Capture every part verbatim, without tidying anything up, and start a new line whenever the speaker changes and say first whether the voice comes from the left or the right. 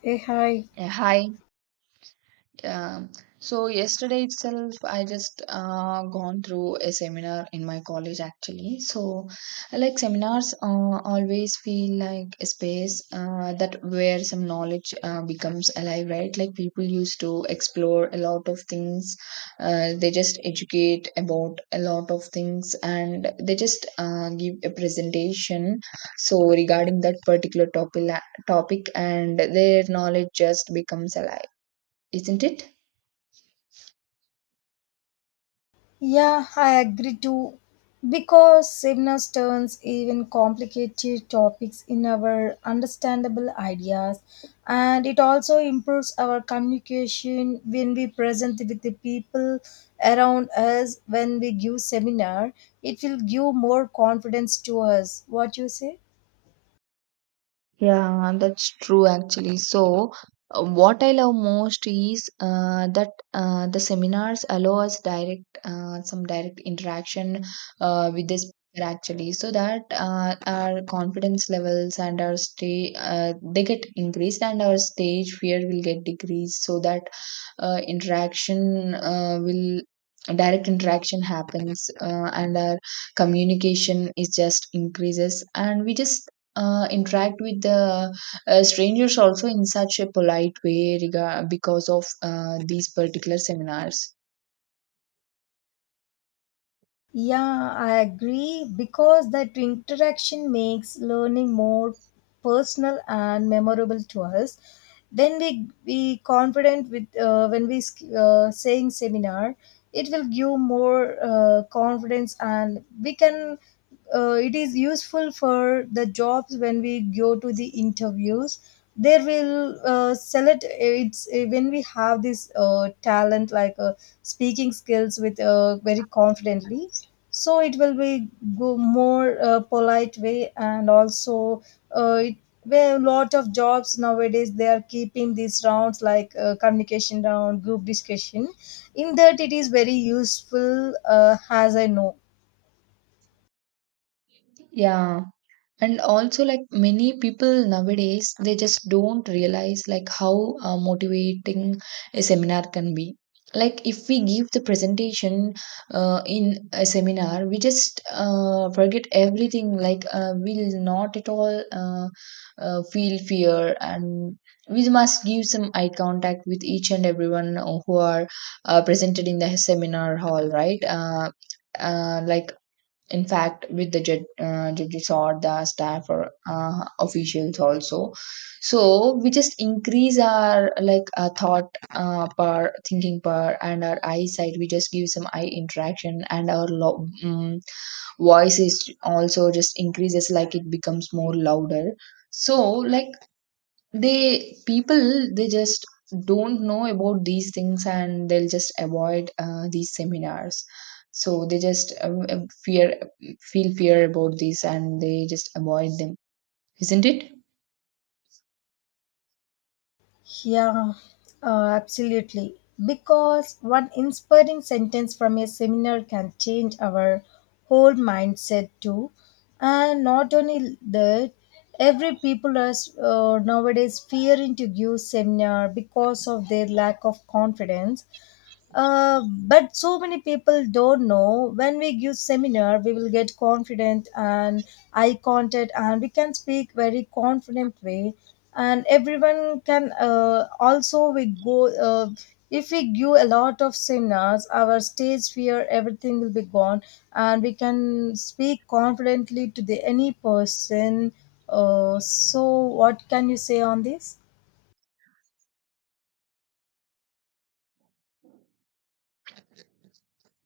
left: Hey, hi.
right: Yeah, hi. Um, so yesterday itself, I just uh, gone through a seminar in my college actually. So, I like seminars, uh, always feel like a space uh, that where some knowledge uh, becomes alive, right? Like people used to explore a lot of things. Uh, they just educate about a lot of things, and they just uh, give a presentation. So regarding that particular topic, topic, and their knowledge just becomes alive, isn't it?
left: Yeah, I agree too. Because Sibnas turns even complicated topics in our understandable ideas, and it also improves our communication when we present with the people around us. When we give seminar, it will give more confidence to us. What you say?
right: Yeah, that's true actually. So, uh, what I love most is uh, that uh, the seminars allow us direct uh, some direct interaction uh, with the speaker actually, so that uh, our confidence levels and our stay uh, they get increased and our stage fear will get decreased, so that uh, interaction uh, will direct interaction happens, uh, and our communication is just increases and we just uh, interact with the uh, strangers also in such a polite way rega- because of uh, these particular seminars.
left: Yeah, I agree because that interaction makes learning more personal and memorable to us. When we be confident with uh, when we uh, saying seminar, it will give more uh, confidence and we can. Uh, it is useful for the jobs when we go to the interviews. There will uh, select uh, it's uh, when we have this uh, talent like uh, speaking skills with uh, very confidently, so it will be go more uh, polite way, and also uh, it where a lot of jobs nowadays they are keeping these rounds like uh, communication round group discussion. In that it is very useful, uh, as I know.
right: Yeah, and also like many people nowadays, they just don't realize like how uh, motivating a seminar can be. Like if we give the presentation uh, in a seminar, we just uh, forget everything. Like uh, we'll not at all uh, uh, feel fear, and we must give some eye contact with each and everyone who are uh, presented in the seminar hall, right? Uh, uh, like in fact, with the judge, uh, judges or the staff or uh, officials also. So we just increase our like uh, thought uh, per thinking per and our eyesight. We just give some eye interaction and our lo- um, voice is also just increases. Like it becomes more louder. So like they people, they just don't know about these things and they'll just avoid uh, these seminars, so they just uh, uh, fear feel fear about these and they just avoid them, isn't it?
left: Yeah, uh, absolutely. Because one inspiring sentence from a seminar can change our whole mindset too. And not only that, every people are uh, nowadays fearing to give seminar because of their lack of confidence. Uh, but so many people don't know when we give seminar we will get confident and eye contact, and we can speak very confident way and everyone can uh, also we go uh, if we give a lot of seminars our stage fear everything will be gone and we can speak confidently to the any person. Uh, so what can you say on this?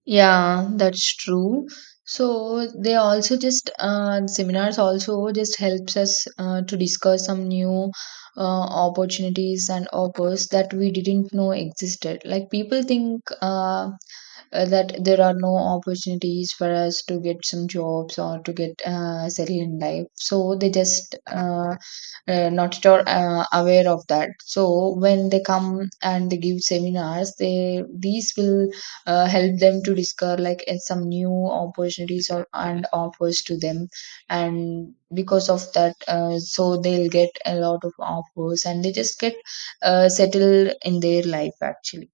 right: Yeah, that's true. So they also just uh, seminars also just helps us uh, to discuss some new uh, opportunities and offers that we didn't know existed. Like people think uh, uh, that there are no opportunities for us to get some jobs or to get uh, settled in life, so they just uh, uh, not at all uh, aware of that. So when they come and they give seminars, they these will uh, help them to discover like uh, some new opportunities or and offers to them, and because of that uh, so they'll get a lot of offers and they just get uh, settled in their life actually.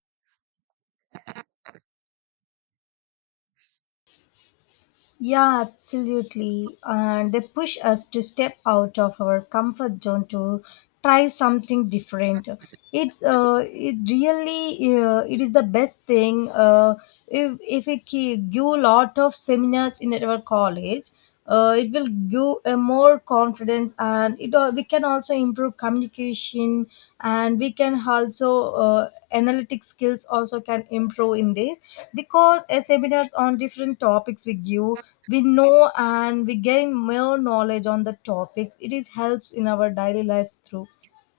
left: Yeah, absolutely. And they push us to step out of our comfort zone to try something different. It's uh, it really uh, it is the best thing. Uh, if if we give a lot of seminars in our college, uh, it will give a more confidence, and it al- we can also improve communication, and we can also uh, analytic skills also can improve in this because a seminars on different topics we give, we know, and we gain more knowledge on the topics. It is helps in our daily lives through,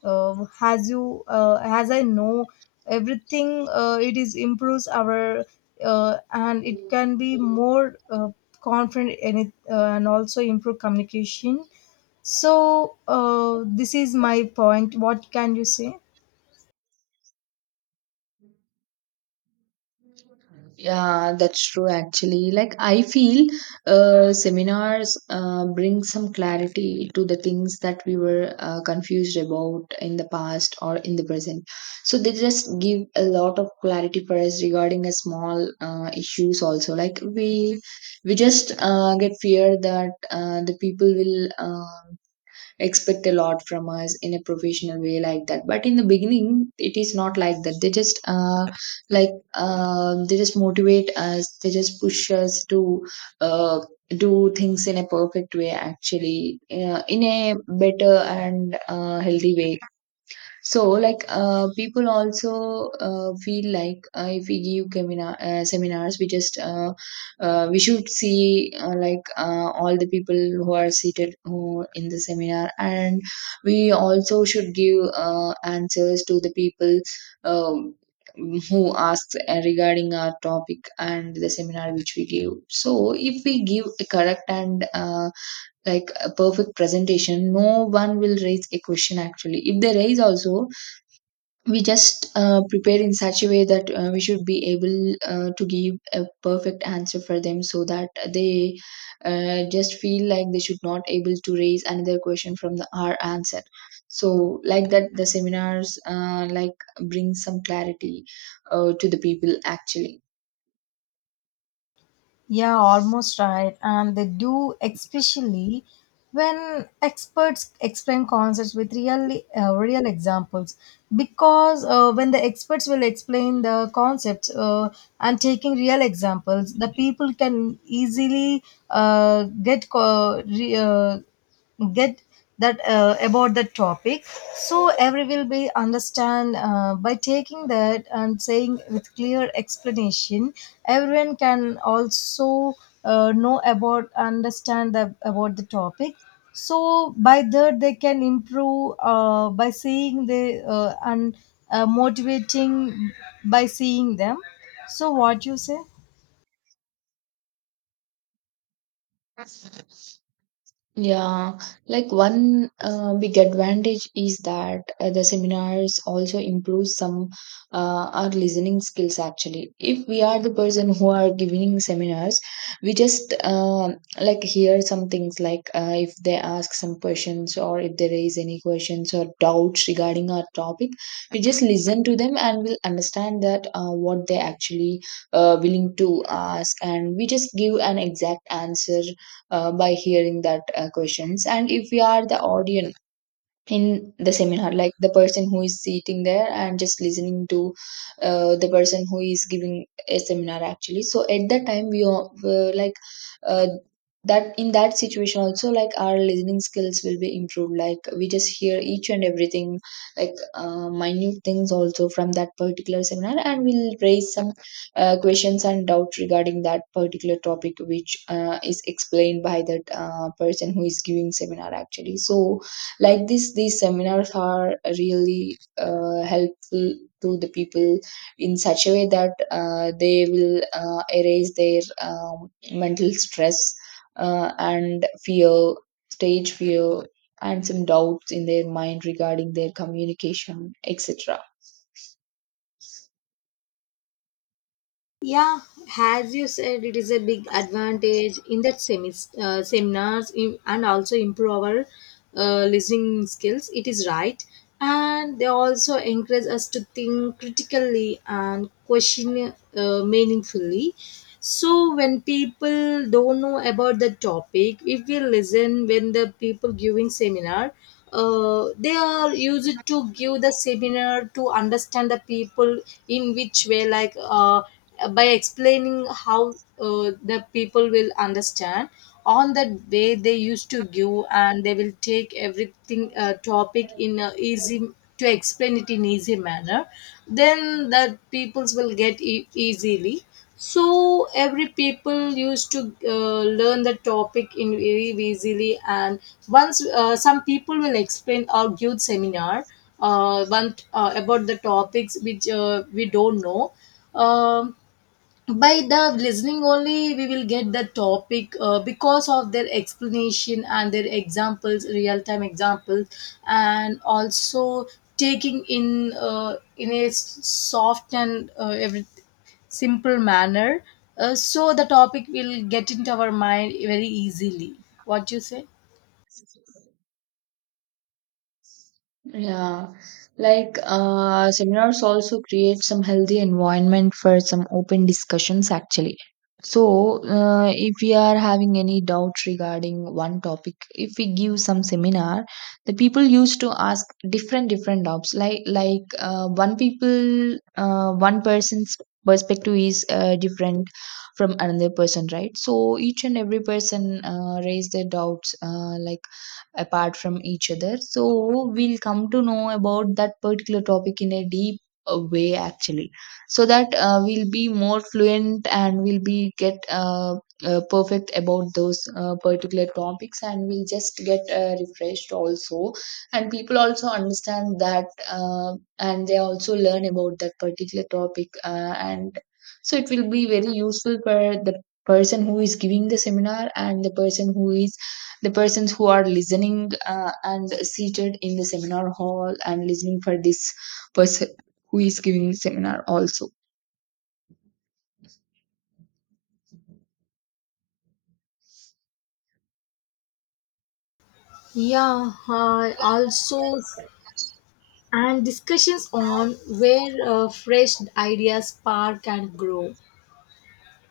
left: uh, as you uh, as I know, everything uh, it is improves our uh, and it can be more uh, confident in it, uh, and also improve communication. So uh, this is my point. What can you say?
right: Yeah, that's true actually. Like I feel uh, seminars uh, bring some clarity to the things that we were uh, confused about in the past or in the present. So they just give a lot of clarity for us regarding a small uh, issues also. Like we we just uh, get fear that uh, the people will um expect a lot from us in a professional way like that, but in the beginning it is not like that. They just uh, like um they just motivate us, they just push us to uh, do things in a perfect way actually, uh, in a better and uh, healthy way. So, like, uh, people also uh, feel like uh, if we give seminar, uh, seminars, we just uh, uh, we should see uh, like uh, all the people who are seated who in the seminar, and we also should give uh, answers to the people um, who asks uh, regarding our topic and the seminar which we give. So, if we give a correct and uh, like a perfect presentation, no one will raise a question. Actually, if they raise also, we just uh, prepare in such a way that uh, we should be able uh, to give a perfect answer for them, so that they uh, just feel like they should not able to raise another question from the our answer. So like that, the seminars uh, like bring some clarity uh, to the people actually.
left: Yeah, almost right. And they do, especially when experts explain concepts with real, uh, real examples. Because uh, when the experts will explain the concepts uh, and taking real examples, the people can easily uh, get co- re- uh, get that uh, about the topic. So every will be understand uh, by taking that and saying with clear explanation, everyone can also uh, know about understand the, about the topic. So by that they can improve uh, by seeing the uh, and uh, motivating by seeing them. So what you say?
right: Yeah, like one uh, big advantage is that uh, the seminars also improve some uh, our listening skills actually. If we are the person who are giving seminars, we just uh, like hear some things. Like uh, if they ask some questions or if they raise any questions or doubts regarding our topic, we just listen to them and we'll understand that uh, what they actually uh, willing to ask, and we just give an exact answer uh, by hearing that uh, questions. And if we are the audience in the seminar, like the person who is sitting there and just listening to uh, the person who is giving a seminar actually, so at that time we all were like uh, that in that situation also, like our listening skills will be improved. Like we just hear each and everything like uh, minute things also from that particular seminar, and we'll raise some uh, questions and doubts regarding that particular topic which uh, is explained by that uh, person who is giving seminar actually. So like this, these seminars are really uh, helpful to the people in such a way that uh, they will uh, erase their um, mental stress uh, and fear, stage fear, and some doubts in their mind regarding their communication, etc.
left: Yeah, as you said, it is a big advantage in that semis, uh, seminars in, and also improve our uh, listening skills. It is right. And they also encourage us to think critically and question uh, meaningfully. So when people don't know about the topic, if we listen when the people giving seminar, uh, they are used to give the seminar to understand the people in which way, like uh, by explaining how uh, the people will understand. On that way they used to give, and they will take everything uh, topic in a easy to explain it in easy manner, then the peoples will get e- easily. So every people used to uh, learn the topic in very easily. And once uh, some people will explain or give seminar uh, one, uh, about the topics which uh, we don't know. Um, by the listening only we will get the topic, uh, because of their explanation and their examples real time examples, and also taking in uh, in a s- soft and uh, every simple manner. Uh, so the topic will get into our mind very easily. What do you say?
right: Yeah, like uh, seminars also create some healthy environment for some open discussions actually. So, uh, if we are having any doubt regarding one topic, if we give some seminar, the people used to ask different different doubts. Like like uh, one people, uh, one person's perspective is uh, different from another person, right? So each and every person uh, raise their doubts, uh, like apart from each other. So we'll come to know about that particular topic in a deep uh, way actually, so that uh, we'll be more fluent and we'll be get uh, uh, perfect about those uh, particular topics, and we'll just get uh, refreshed also, and people also understand that uh, and they also learn about that particular topic, uh, and so it will be very useful for the person who is giving the seminar and the person who is the persons who are listening uh, and seated in the seminar hall and listening for this person who is giving seminar also.
left: Yeah, uh, also, and discussions on where uh, fresh ideas spark and grow.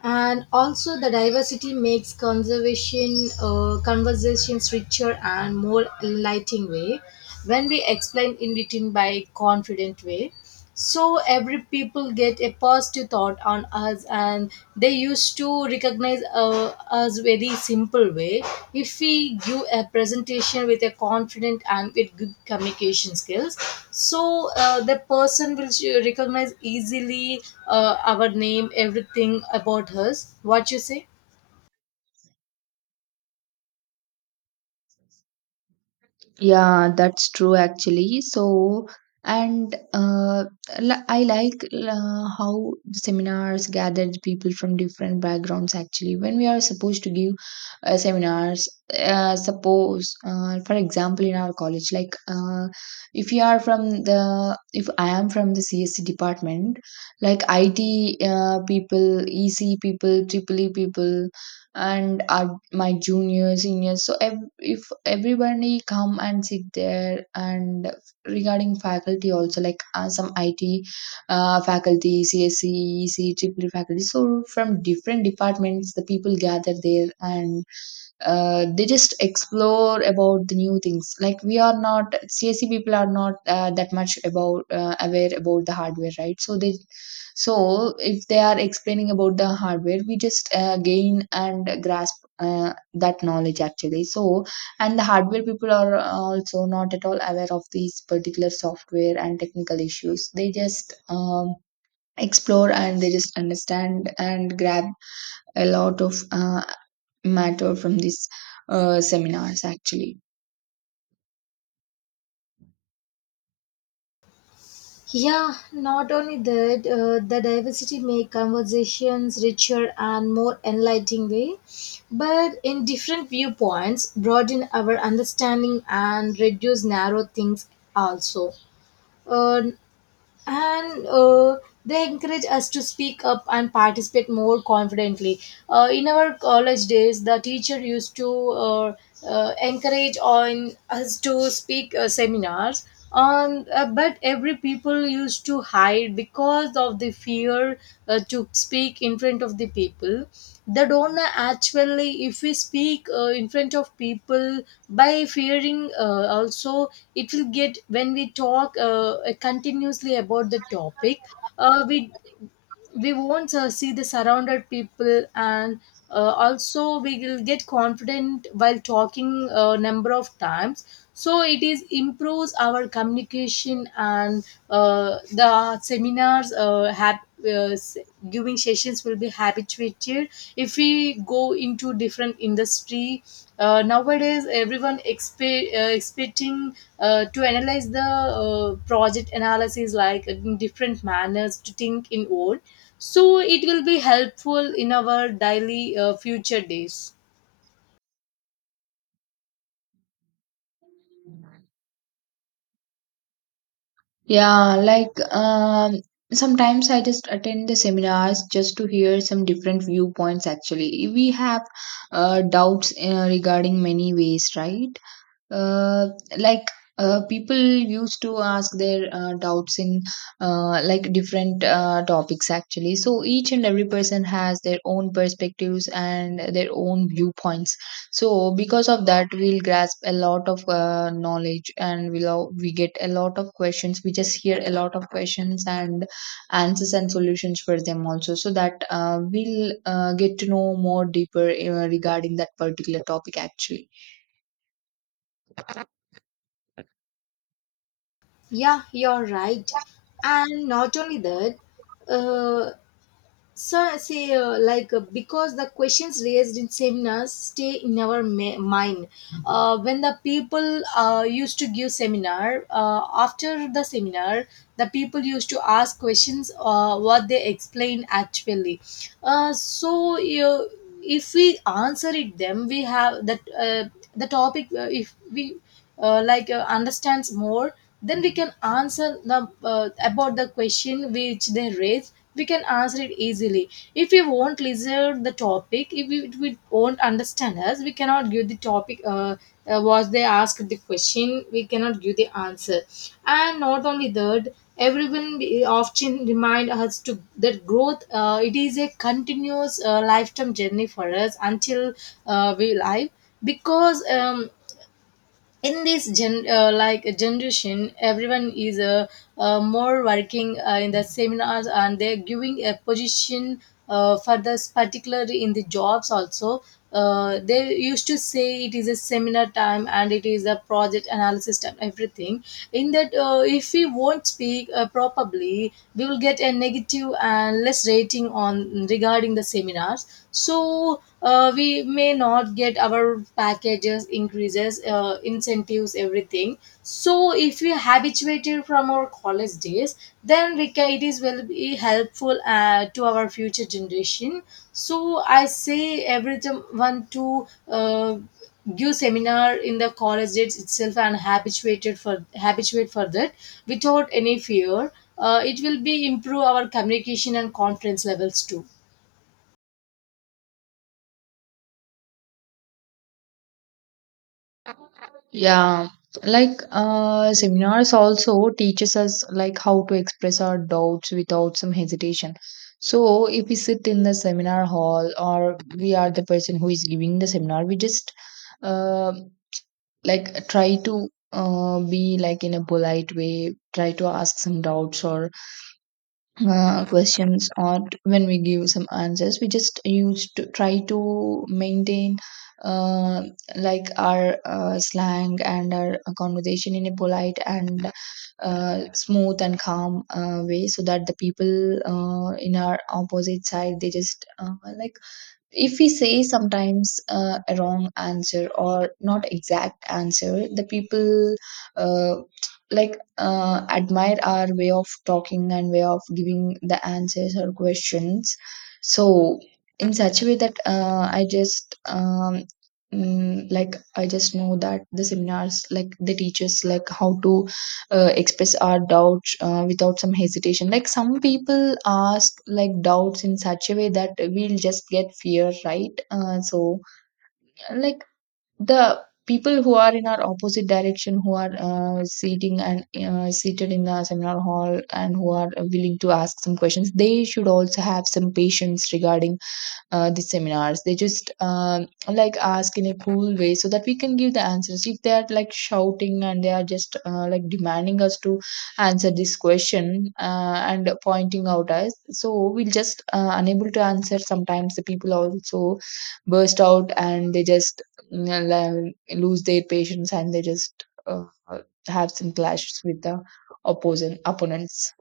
left: And also the diversity makes conservation uh, conversations richer and more enlightening way. When we explain in written by confident way, so every people get a positive thought on us, and they used to to recognize uh, us very simple way. If we give a presentation with a confident and with good communication skills, so uh, the person will sh- recognize easily uh, our name everything about us. What you say?
right: Yeah, that's true actually. So, and uh, li- I like uh, how the seminars gather the people from different backgrounds actually. When we are supposed to give uh, seminars, uh, suppose, uh, for example, in our college, like uh, if you are from the, if I am from the C S C department, like I T uh, people, E C people, triple E people, and our, my juniors seniors. So ev- if everybody come and sit there, and regarding faculty also, like uh, some it uh, faculty, C S C, E C, triple E faculty, so from different departments the people gather there, and uh, they just explore about the new things. Like we are not C S C, people are not uh, that much about uh, aware about the hardware, right? So they, so if they are explaining about the hardware, we just uh, gain and grasp uh, that knowledge actually. So, and the hardware people are also not at all aware of these particular software and technical issues. They just um, explore and they just understand and grab a lot of uh, matter from these uh, seminars actually.
left: Yeah, not only that, uh, the diversity make conversations richer and more enlightening way, but in different viewpoints, broaden our understanding and reduce narrow things also. uh, and uh, they encourage us to speak up and participate more confidently. Uh, in our college days, the teacher used to uh, uh, encourage on us to speak uh, seminars. On uh, but every people used to hide because of the fear uh, to speak in front of the people. They don't actually if we speak uh, in front of people by fearing uh, also, it will get when we talk uh, continuously about the topic, uh, we we won't uh, see the surrounded people. And uh, also we will get confident while talking a number of times, so it is improves our communication. And uh, the seminars uh, have uh, s- giving sessions will be habituated future. If we go into different industry, uh, nowadays everyone expe- uh, expecting uh, to analyze the uh, project analysis like in different manners to think in old, so it will be helpful in our daily uh, future days.
right: Yeah, like um sometimes I just attend the seminars just to hear some different viewpoints actually. We have uh, doubts uh, regarding many ways, right? Uh, like uh, people used to ask their uh, doubts in uh, like different uh, topics actually. So each and every person has their own perspectives and their own viewpoints. So because of that, we'll grasp a lot of uh, knowledge, and we'll all- we get a lot of questions. We just hear a lot of questions and answers and solutions for them also, so that uh, we'll uh, get to know more deeper uh, regarding that particular topic actually.
left: Yeah, you're right. And not only that, uh, so, I say uh, like uh, because the questions raised in seminars stay in our ma- mind. Uh, when the people uh, used to give seminar, uh, after the seminar, the people used to ask questions uh, what they explained actually. Uh, so, you, if we answer it them, we have that uh, the topic. Uh, if we uh, like uh, understands more, then we can answer the uh, about the question which they raise, we can answer it easily. If we won't listen the topic, if we, if we won't understand us, we cannot give the topic, uh, uh, was they asked the question we cannot give the answer. And not only that, everyone be- often remind us to that growth, uh, it is a continuous uh, lifetime journey for us until uh, we live. Because um, in this gen uh, like generation everyone is uh, uh, more working uh, in the seminars, and they're giving a position uh, for this particularly in the jobs also. Uh, they used to say it is a seminar time and it is a project analysis time everything. In that, uh, if we won't speak uh, properly, we will get a negative and less rating on regarding the seminars, so uh, we may not get our packages increases, uh, incentives everything. So if we habituated from our college days, then we can, it is will be helpful uh, to our future generation. So I say everyone to uh, give seminar in the college days itself and habituated for habituate for that, without any fear. Uh, it will be improve our communication and confidence levels too.
right: Yeah, like uh, seminars also teaches us like how to express our doubts without some hesitation. So if we sit in the seminar hall or we are the person who is giving the seminar, we just uh, like try to uh, be like in a polite way, try to ask some doubts or uh, questions or t- when we give some answers we just use to try to maintain uh, like our uh, slang and our uh, conversation in a polite and uh, smooth and calm uh, way so that the people uh, in our opposite side they just uh, like if we say sometimes uh, a wrong answer or not exact answer the people uh, like uh, admire our way of talking and way of giving the answers or questions so in such a way that uh, I just um, mm, like I just know that the seminars like the teachers like how to uh, express our doubts uh, without some hesitation. Like some people ask like doubts in such a way that we'll just get fear, right? Uh, so like the people who are in our opposite direction who are uh, sitting and uh, seated in the seminar hall and who are willing to ask some questions they should also have some patience regarding uh, the seminars. They just um, like ask in a cool way so that we can give the answers. If they are like shouting and they are just uh, like demanding us to answer this question uh, and pointing out us, so we'll just uh, unable to answer. Sometimes the people also burst out and they just mm, uh, la- lose their patience and they just uh, have some clashes with the opposing opponents.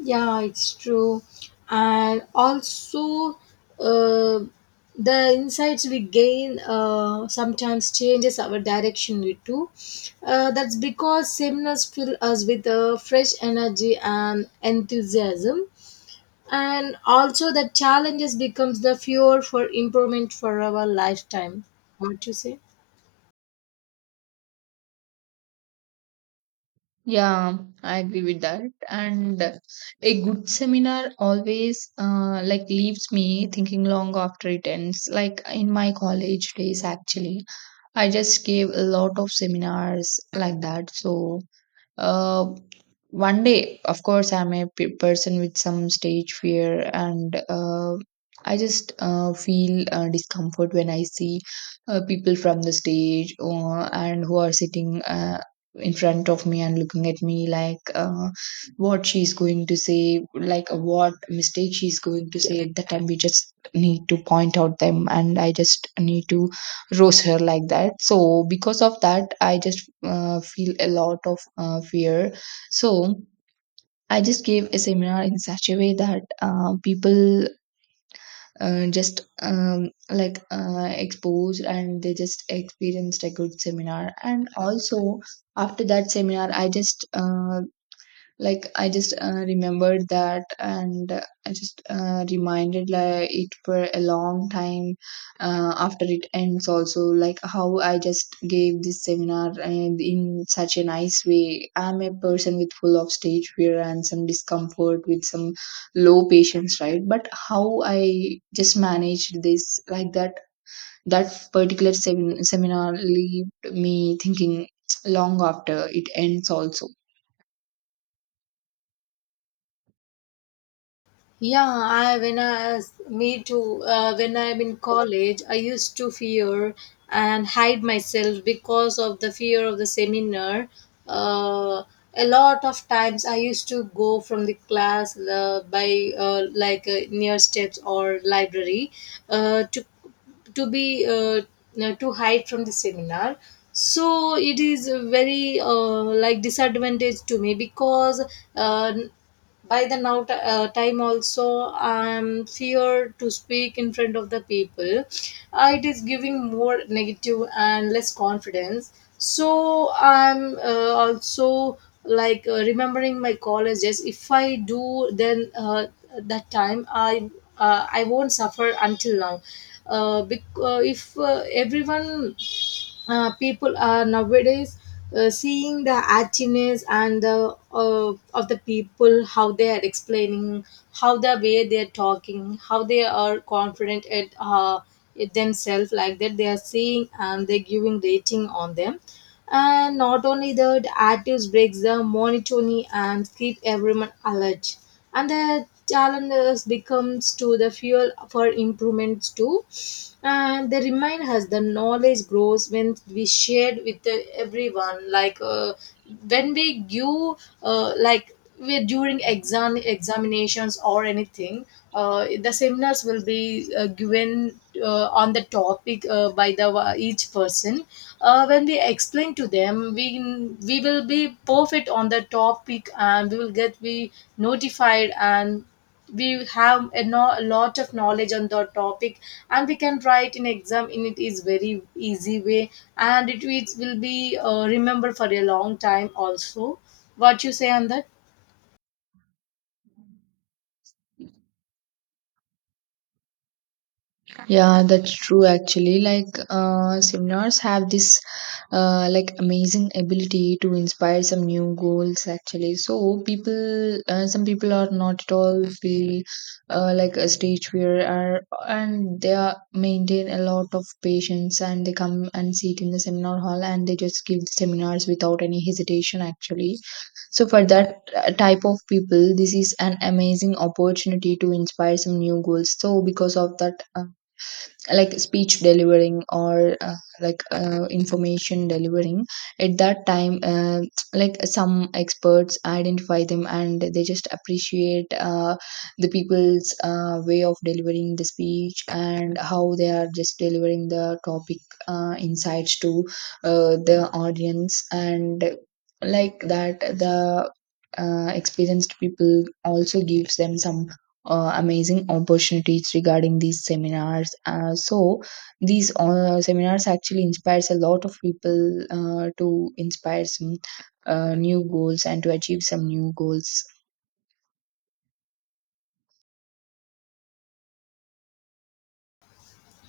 left: Yeah, it's true. And also, uh, the insights we gain uh, sometimes changes our direction too. Uh, that's because seminars fill us with uh, fresh energy and enthusiasm. And also, the challenges becomes the fuel for improvement for our lifetime. What you say?
right: Yeah, I agree with that. And a good seminar always uh, like leaves me thinking long after it ends. Like in my college days, actually, I just gave a lot of seminars like that. So uh, one day, of course, I'm a p- person with some stage fear, and uh, I just uh, feel uh, discomfort when I see uh, people from the stage or, and who are sitting Uh, in front of me and looking at me like uh, what she's going to say, like what mistake she's going to say. At that time, we just need to point out them, and I just need to roast her like that. So because of that, I just uh, feel a lot of uh, fear. So I just gave a seminar in such a way that uh, people uh, just um, like uh, exposed and they just experienced a good seminar, and also after that seminar I just uh, like I just uh, remembered that, and uh, I just uh, reminded like it for a long time uh, after it ends also, like how I just gave this seminar and in such a nice way. I'm a person with full of stage fear and some discomfort with some low patience, right? But how I just managed this like that, that particular semin- seminar leave me thinking long after it ends also.
left: Yeah, I when I as- me too. Uh, when I'm in college, I used to fear and hide myself because of the fear of the seminar. Uh, a lot of times I used to go from the class uh, by uh, like uh, near steps or library uh, to to be uh, no, to hide from the seminar. So it is a very uh, like disadvantage to me. Because uh, by the now t- uh, time also, I'm feared to speak in front of the people. Uh, it is giving more negative and less confidence. So I'm uh, also like uh, remembering my colleges. If I do, then uh, that time I uh, I won't suffer until now. uh, bec- uh, if uh, everyone uh, people are nowadays uh, seeing the actiness and the uh, of the people, how they are explaining, how the way they are talking, how they are confident at uh, it themselves, like that they are seeing and they're giving rating on them. And not only that, actives breaks the monotony and keep everyone alert. And the challenges becomes to the fuel for improvements too. And they remind us the knowledge grows when we shared with the, everyone. Like uh, when we give, uh, like we- during exam examinations or anything, uh, the seminars will be uh, given uh, on the topic uh, by the uh, each person. Uh, when we explain to them, we we will be perfect on the topic and we will get be notified, and we have a, no, a lot of knowledge on the topic, and we can write in exam in it is very easy way, and it, it will be uh, remembered for a long time also. What you say on that?
right: Yeah, that's true actually. Like, uh, seminars have this uh, like amazing ability to inspire some new goals actually. So people, uh, some people are not at all feel uh, like a stage fear are, and they are maintain a lot of patience and they come and sit in the seminar hall and they just give the seminars without any hesitation actually. So for that uh, type of people, this is an amazing opportunity to inspire some new goals. So because of that, uh, like speech delivering or uh, like uh, information delivering at that time, uh, like some experts identify them and they just appreciate uh, the people's uh, way of delivering the speech and how they are just delivering the topic uh, insights to uh, the audience, and like that the uh, experienced people also gives them some uh, amazing opportunities regarding these seminars. Uh, so these uh, seminars actually inspires a lot of people uh, to inspire some uh, new goals and to achieve some new goals.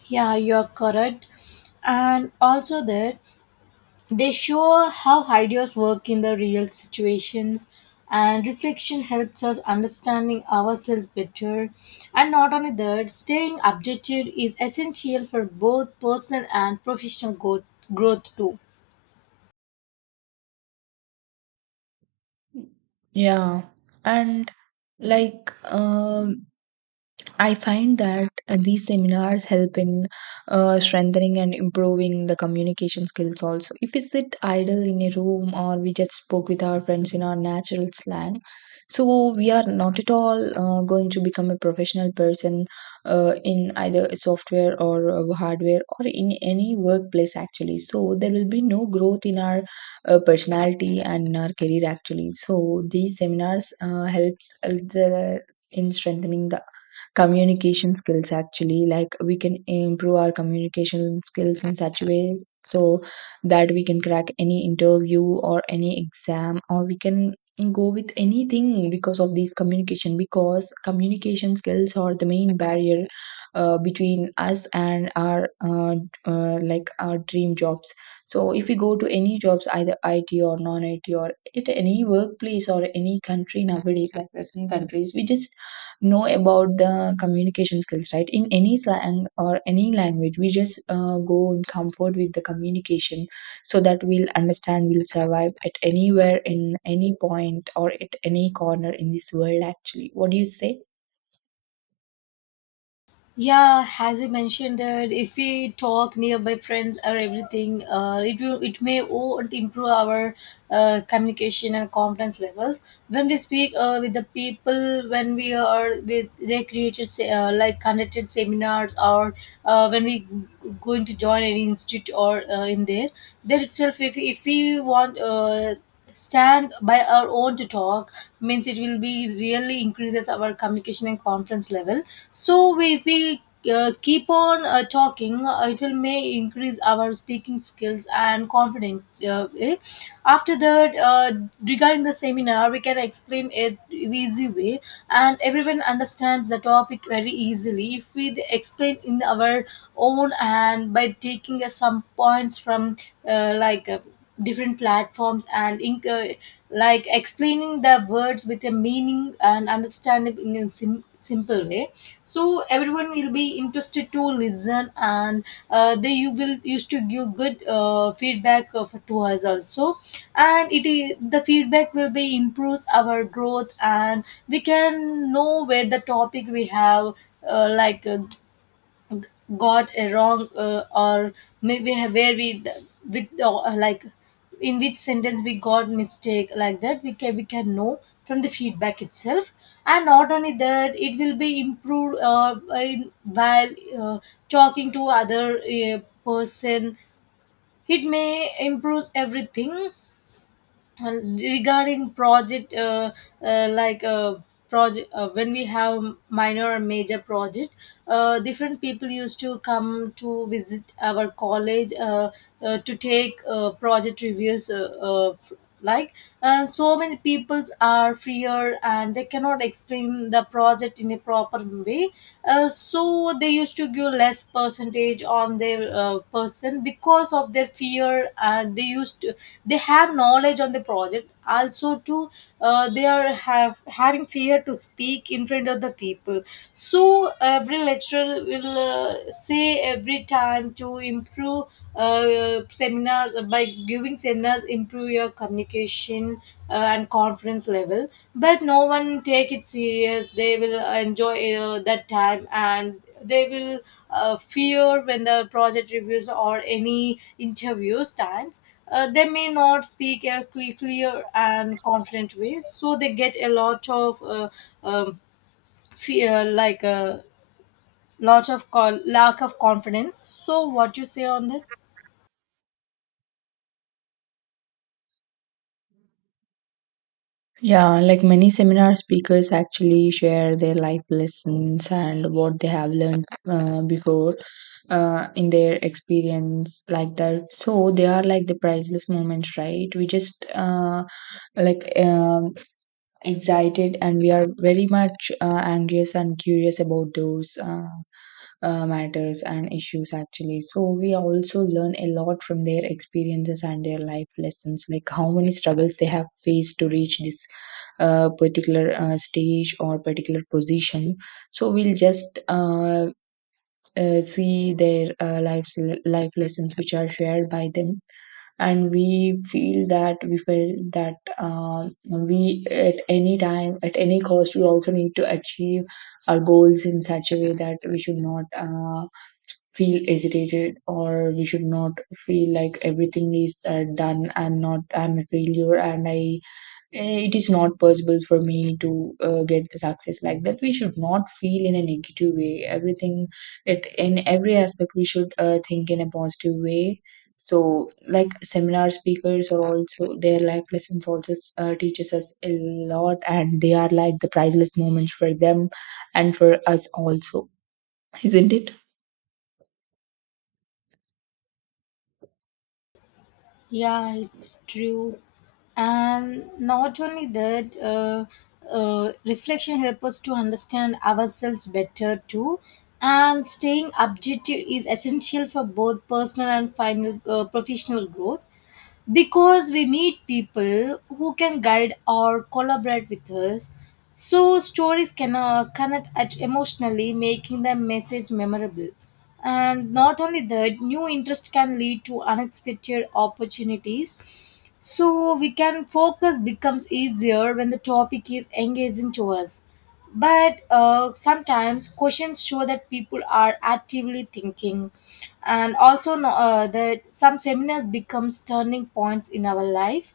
left: Yeah, you're correct. And also that they show how ideas work in the real situations, and reflection helps us understanding ourselves better. And not only that, staying objective is essential for both personal and professional go- growth too.
right: Yeah, and like um I find that uh, these seminars help in uh, strengthening and improving the communication skills also. If we sit idle in a room or we just spoke with our friends in our natural slang, so we are not at all uh, going to become a professional person uh, in either software or uh, hardware or in any workplace actually. So there will be no growth in our uh, personality and in our career actually. So these seminars uh, helps uh, the in strengthening the communication skills actually. Like we can improve our communication skills in such ways so that we can crack any interview or any exam, or we can go with anything because of these communication, because communication skills are the main barrier uh, between us and our uh, uh, like our dream jobs. So if we go to any jobs, either IT or non IT or at any workplace or any country nowadays like western countries, we just know about the communication skills, right? In any slang or any language we just uh, go in comfort with the communication, so that we'll understand, we'll survive at anywhere in any point or at any corner in this world actually. What do you say?
left: Yeah, as you mentioned that if we talk nearby friends or everything, uh, it will, it may will improve our uh, communication and confidence levels. When we speak uh, with the people, when we are with they created se- uh, like conducted seminars, or uh, when we g- going to join an institute or uh, in there, there itself if if we want. Uh, stand by our own to talk means it will be really increases our communication and confidence level. So we, if we uh, keep on uh, talking, uh, it will may increase our speaking skills and confidence uh, eh. After that, uh, regarding the seminar, we can explain it in easy way, and everyone understands the topic very easily if we explain in our own and by taking uh, some points from uh, like uh, different platforms, and in, uh, like explaining the words with a meaning and understanding in a sim- simple way, so everyone will be interested to listen. And uh, they, you will used to give good uh, feedback of, to us also, and it is the feedback will be improves our growth. And we can know where the topic we have uh, like uh, got a wrong uh, or maybe where we with the, like in which sentence we got mistake, like that we can we can know from the feedback itself. And not only that, it will be improved uh, in, while uh, talking to other uh, person, it may improves everything. And regarding project uh, uh, like uh, project, uh, when we have minor or major project, uh, different people used to come to visit our college, uh, uh, to take uh, project reviews. uh, uh, f- like uh, so many peoples are freer and they cannot explain the project in a proper way, uh, so they used to give less percentage on their uh, person because of their fear. And they used to they have knowledge on the project also too, uh, they are have having fear to speak in front of the people. So every lecturer will uh, say every time to improve, uh, seminars, by giving seminars improve your communication uh, and confidence level, but no one take it serious. They will enjoy uh, that time, and they will uh, fear when the project reviews or any interviews times, uh, they may not speak a cle- clear and confident way, so they get a lot of uh, um, fear, like a lot of co- lack of confidence. So what you say on that?
right: Yeah, like many seminar speakers actually share their life lessons and what they have learned uh, before uh, in their experience, like that. So they are like the priceless moments, right? We just uh, like uh, excited and we are very much uh, anxious and curious about those uh, uh, matters and issues actually. So we also learn a lot from their experiences and their life lessons, like how many struggles they have faced to reach this uh, particular uh, stage or particular position. So we'll just uh, uh, see their uh, life life lessons which are shared by them, and we feel that, we feel that um, we at any time at any cost we also need to achieve our goals in such a way that we should not uh, feel hesitated, or we should not feel like everything is uh, done. I'm not, I'm a failure, and I, eh, it is not possible for me to uh, get the success, like that we should not feel. In a negative way everything, it in every aspect we should uh, think in a positive way. So like seminar speakers are also, their life lessons also uh, teaches us a lot, and they are like the priceless moments for them and for us also. Isn't it?
left: Yeah, it's true. And not only that, uh, uh, reflection helps us to understand ourselves better too. And staying objective is essential for both personal and final uh, professional growth, because we meet people who can guide or collaborate with us. So stories can uh, connect at emotionally, making the message memorable. And not only that, new interest can lead to unexpected opportunities. So we can focus becomes easier when the topic is engaging to us, but uh, sometimes questions show that people are actively thinking. And also no- uh, that some seminars becomes turning points in our life,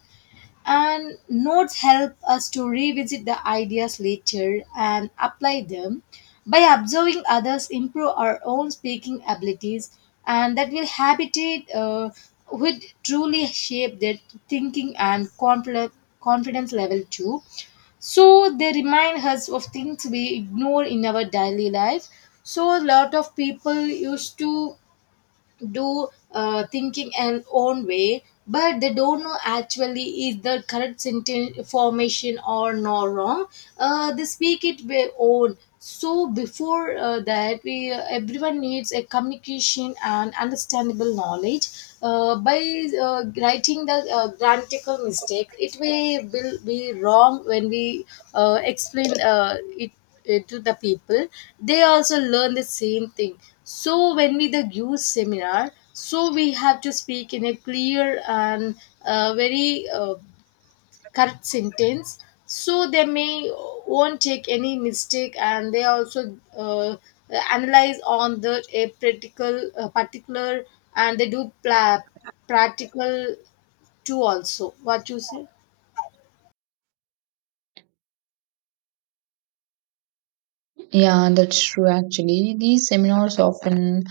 left: and notes help us to revisit the ideas later and apply them. By observing others, improve our own speaking abilities, and that will habitate uh, would truly shape their thinking and confidence confidence level too. So they remind us of things we ignore in our daily life. So a lot of people used to do uh, thinking and own way, but they don't know actually is the correct sentence formation or not wrong. Uh, they speak it their own, so before uh, that, we uh, everyone needs a communication and understandable knowledge uh, by uh, writing the uh, grammatical mistakes. it will, will be wrong when we uh, explain uh, it, eh, to the people, they also learn the same thing. So when we the youth seminar, so we have to speak in a clear and uh, very uh, correct sentence, so they may won't take any mistake, and they also uh, analyze on the a practical uh, particular, and they do pla- practical too also. What you say?
right: Yeah, that's true actually. These seminars often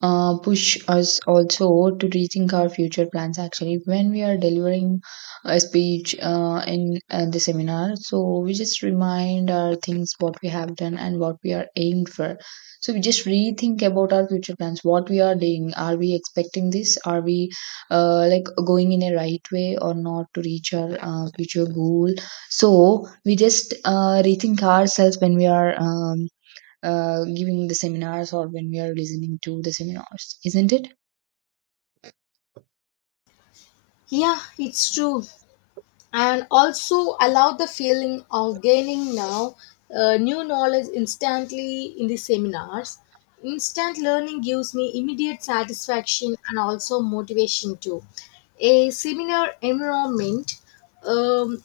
right: uh, push us also to rethink our future plans actually when we are delivering a speech uh, in uh, the seminar. So we just remind our things what we have done and what we are aimed for. So we just rethink about our future plans, what we are doing. Are we expecting this? Are we uh, like going in a right way or not to reach our uh, future goal? So we just uh, rethink ourselves when we are um, uh, giving the seminars or when we are listening to the seminars, isn't it?
left: Yeah, it's true. And also allow the feeling of gaining now uh, new knowledge instantly in the seminars. Instant learning gives me immediate satisfaction and also motivation too. A seminar environment, um,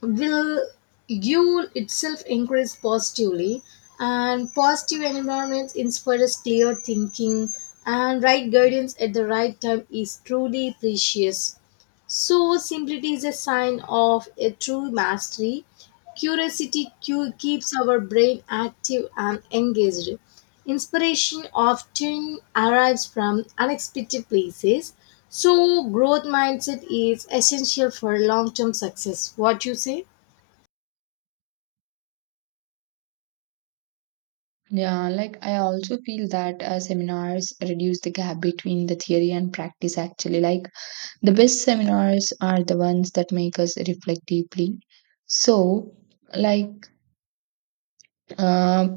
left: will you itself increase positively, and positive environments inspires clear thinking, and right guidance at the right time is truly precious. So simplicity is a sign of a true mastery. Curiosity cu- keeps our brain active and engaged. Inspiration often arrives from unexpected places. So growth mindset is essential for long term success. What you say?
right: Yeah, like I also feel that uh, seminars reduce the gap between the theory and practice actually. Like the best seminars are the ones that make us reflect deeply. So, like, uh,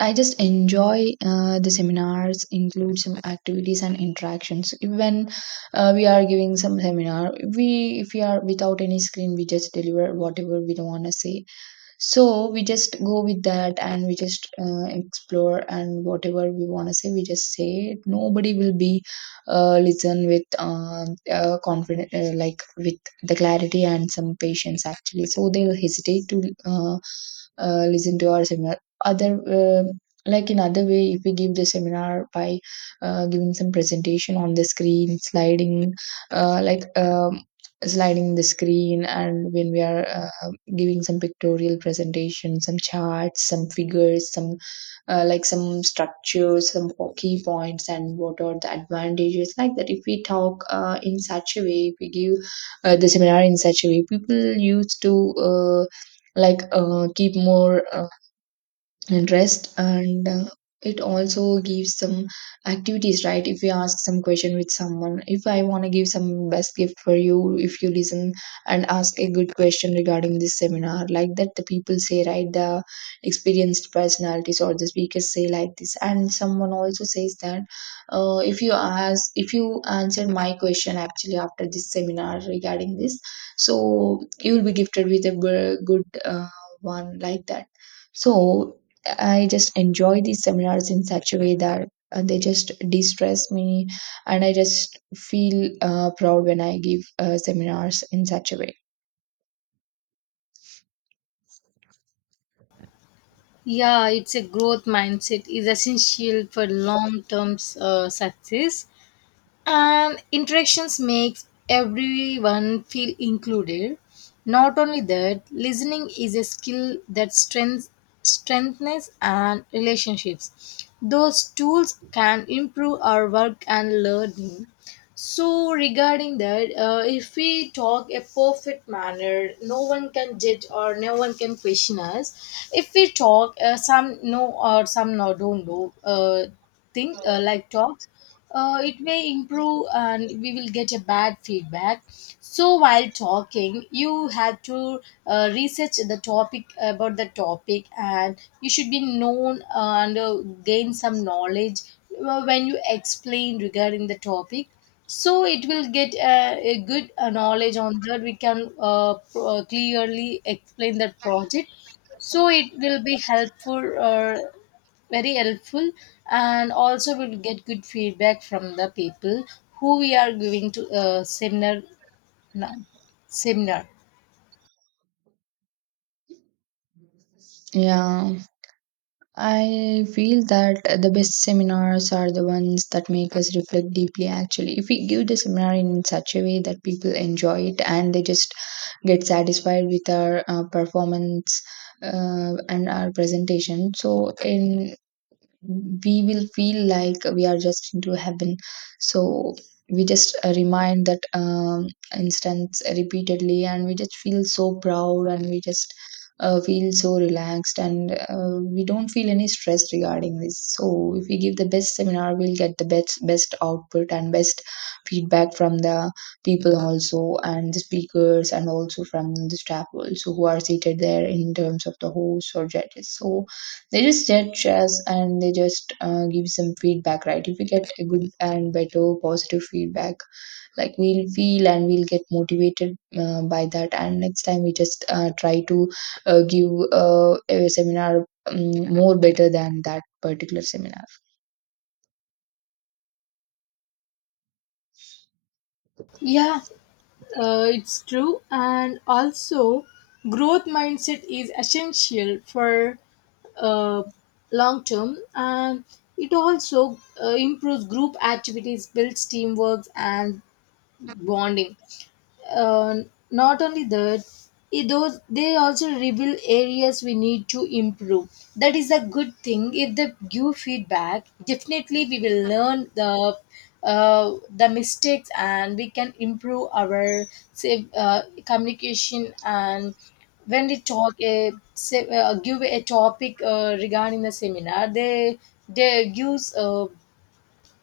right: I just enjoy uh, the seminars, include some activities and interactions. Even uh, we are giving some seminar, we, if we are without any screen, we just deliver whatever we don't want to say. So we just go with that and we just uh, explore, and whatever we want to say, we just say it. Nobody will be uh, listen with um uh, confident, uh, like with the clarity and some patience actually. So they will hesitate to uh, uh, listen to our seminar. Other uh, like in other way, if we give the seminar by uh, giving some presentation on the screen, sliding, uh, like um, sliding the screen, and when we are uh, giving some pictorial presentation, some charts, some figures, some uh, like some structures, some po- key points and what are the advantages, like that if we talk uh, in such a way, if we give uh, the seminar in such a way, people used to uh, like uh, keep more uh, and rest, and uh, it also gives some activities, right? If you ask some question with someone, if I want to give some best gift for you if you listen and ask a good question regarding this seminar, like that the people say, right? The experienced personalities or the speakers say like this, and someone also says that uh, if you ask, if you answer my question actually after this seminar regarding this, so you will be gifted with a bu- good uh, one, like that. So I just enjoy these seminars in such a way that uh, they just de-stress me, and I just feel uh, proud when I give uh, seminars in such a way.
left: Yeah, it's a growth mindset is essential for long-term uh, success. And interactions makes everyone feel included. Not only that, listening is a skill that strengths strengthens and relationships. Those tools can improve our work and learning. So regarding that, uh, if we talk a perfect manner, no one can judge or no one can question us. If we talk uh, some know or some no don't know uh, thing uh, like talks, uh, it may improve and we will get a bad feedback. So while talking, you have to uh, research the topic about the topic, and you should be known and uh, gain some knowledge uh, when you explain regarding the topic. So it will get a, a good uh, knowledge on that, we can uh, p- uh, clearly explain that project, so it will be helpful, uh, very helpful, and also will get good feedback from the people who we are giving to uh, seminar now. Seminar.
right: Yeah, I feel that the best seminars are the ones that make us reflect deeply. Actually, if we give the seminar in such a way that people enjoy it and they just get satisfied with our uh, performance uh, and our presentation, so in we will feel like we are just into heaven. So we just uh, remind that um, instance repeatedly, and we just feel so proud and we just uh, feel so relaxed, and uh, we don't feel any stress regarding this. So if we give the best seminar we'll get the best best output and best feedback from the people also, and the speakers and also from the staff also who are seated there in terms of the hosts or judges. So they just judge us and they just uh, give some feedback, right? If we get a good and better positive feedback, like we'll feel and we'll get motivated uh, by that, and next time we just uh, try to uh, give uh, a seminar um, more better than that particular seminar.
left: Yeah. Uh, it's true, and also growth mindset is essential for uh, long term, and it also uh, improves group activities, builds teamwork and bonding. uh, Not only that, it- those, they also reveal areas we need to improve. That is a good thing. If they give feedback, definitely we will learn the uh, the mistakes, and we can improve our say, uh, communication. And when we talk a say, uh, give a topic uh, regarding the seminar, they they use uh,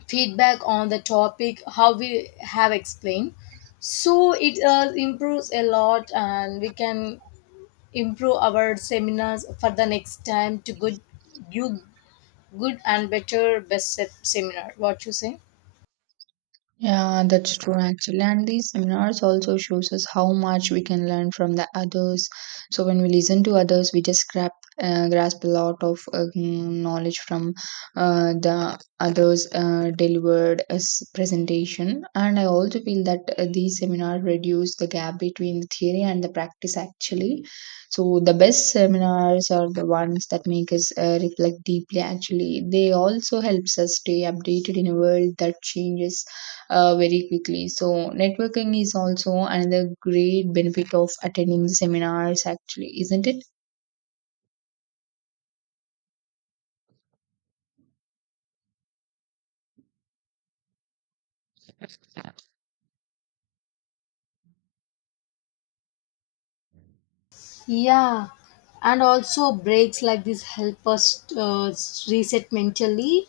left: feedback on the topic how we have explained. So it uh, improves a lot, and we can improve our seminars for the next time to good you good and better best se- seminar. What you say?
right: Yeah, that's true actually. And these seminars also shows us how much we can learn from the others. So when we listen to others, we just grab, uh, grasp a lot of uh, mm, knowledge from uh, the others uh, delivered as presentation. And I also feel that uh, these seminars reduce the gap between the theory and the practice actually. So the best seminars are the ones that make us uh, reflect deeply actually. They also helps us stay updated in a world that changes uh, very quickly. So, networking is also another great benefit of attending the seminars, actually, isn't it?
left: Yeah, and also breaks like this help us uh, reset mentally.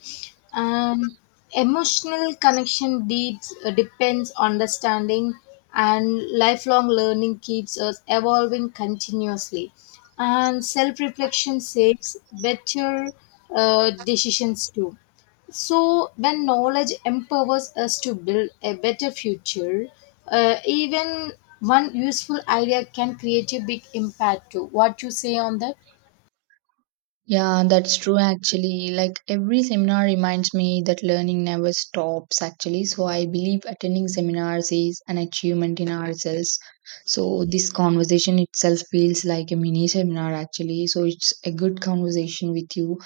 left: And emotional connection deeps, uh, depends understanding, and lifelong learning keeps us evolving continuously. And self reflection saves better uh, decisions too. So, when knowledge empowers us to build a better future, uh, even one useful idea can create a big impact too. What you say on that?
right: Yeah, that's true actually. Like every seminar reminds me that learning never stops actually. So I believe attending seminars is an achievement in ourselves. So this conversation itself feels like a mini seminar actually. So it's a good conversation with you.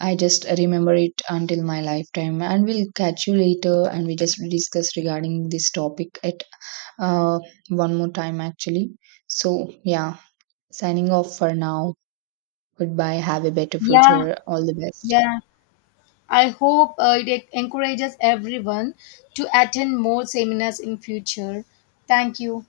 right: I just remember it until my lifetime and we'll catch you later, and we just discuss regarding this topic at uh, one more time actually. So, yeah, signing off for now. Goodbye. Have a better
left: Yeah,
right: future. All the best.
left: yeah. I hope uh, it encourages everyone to attend more seminars in future. Thank you.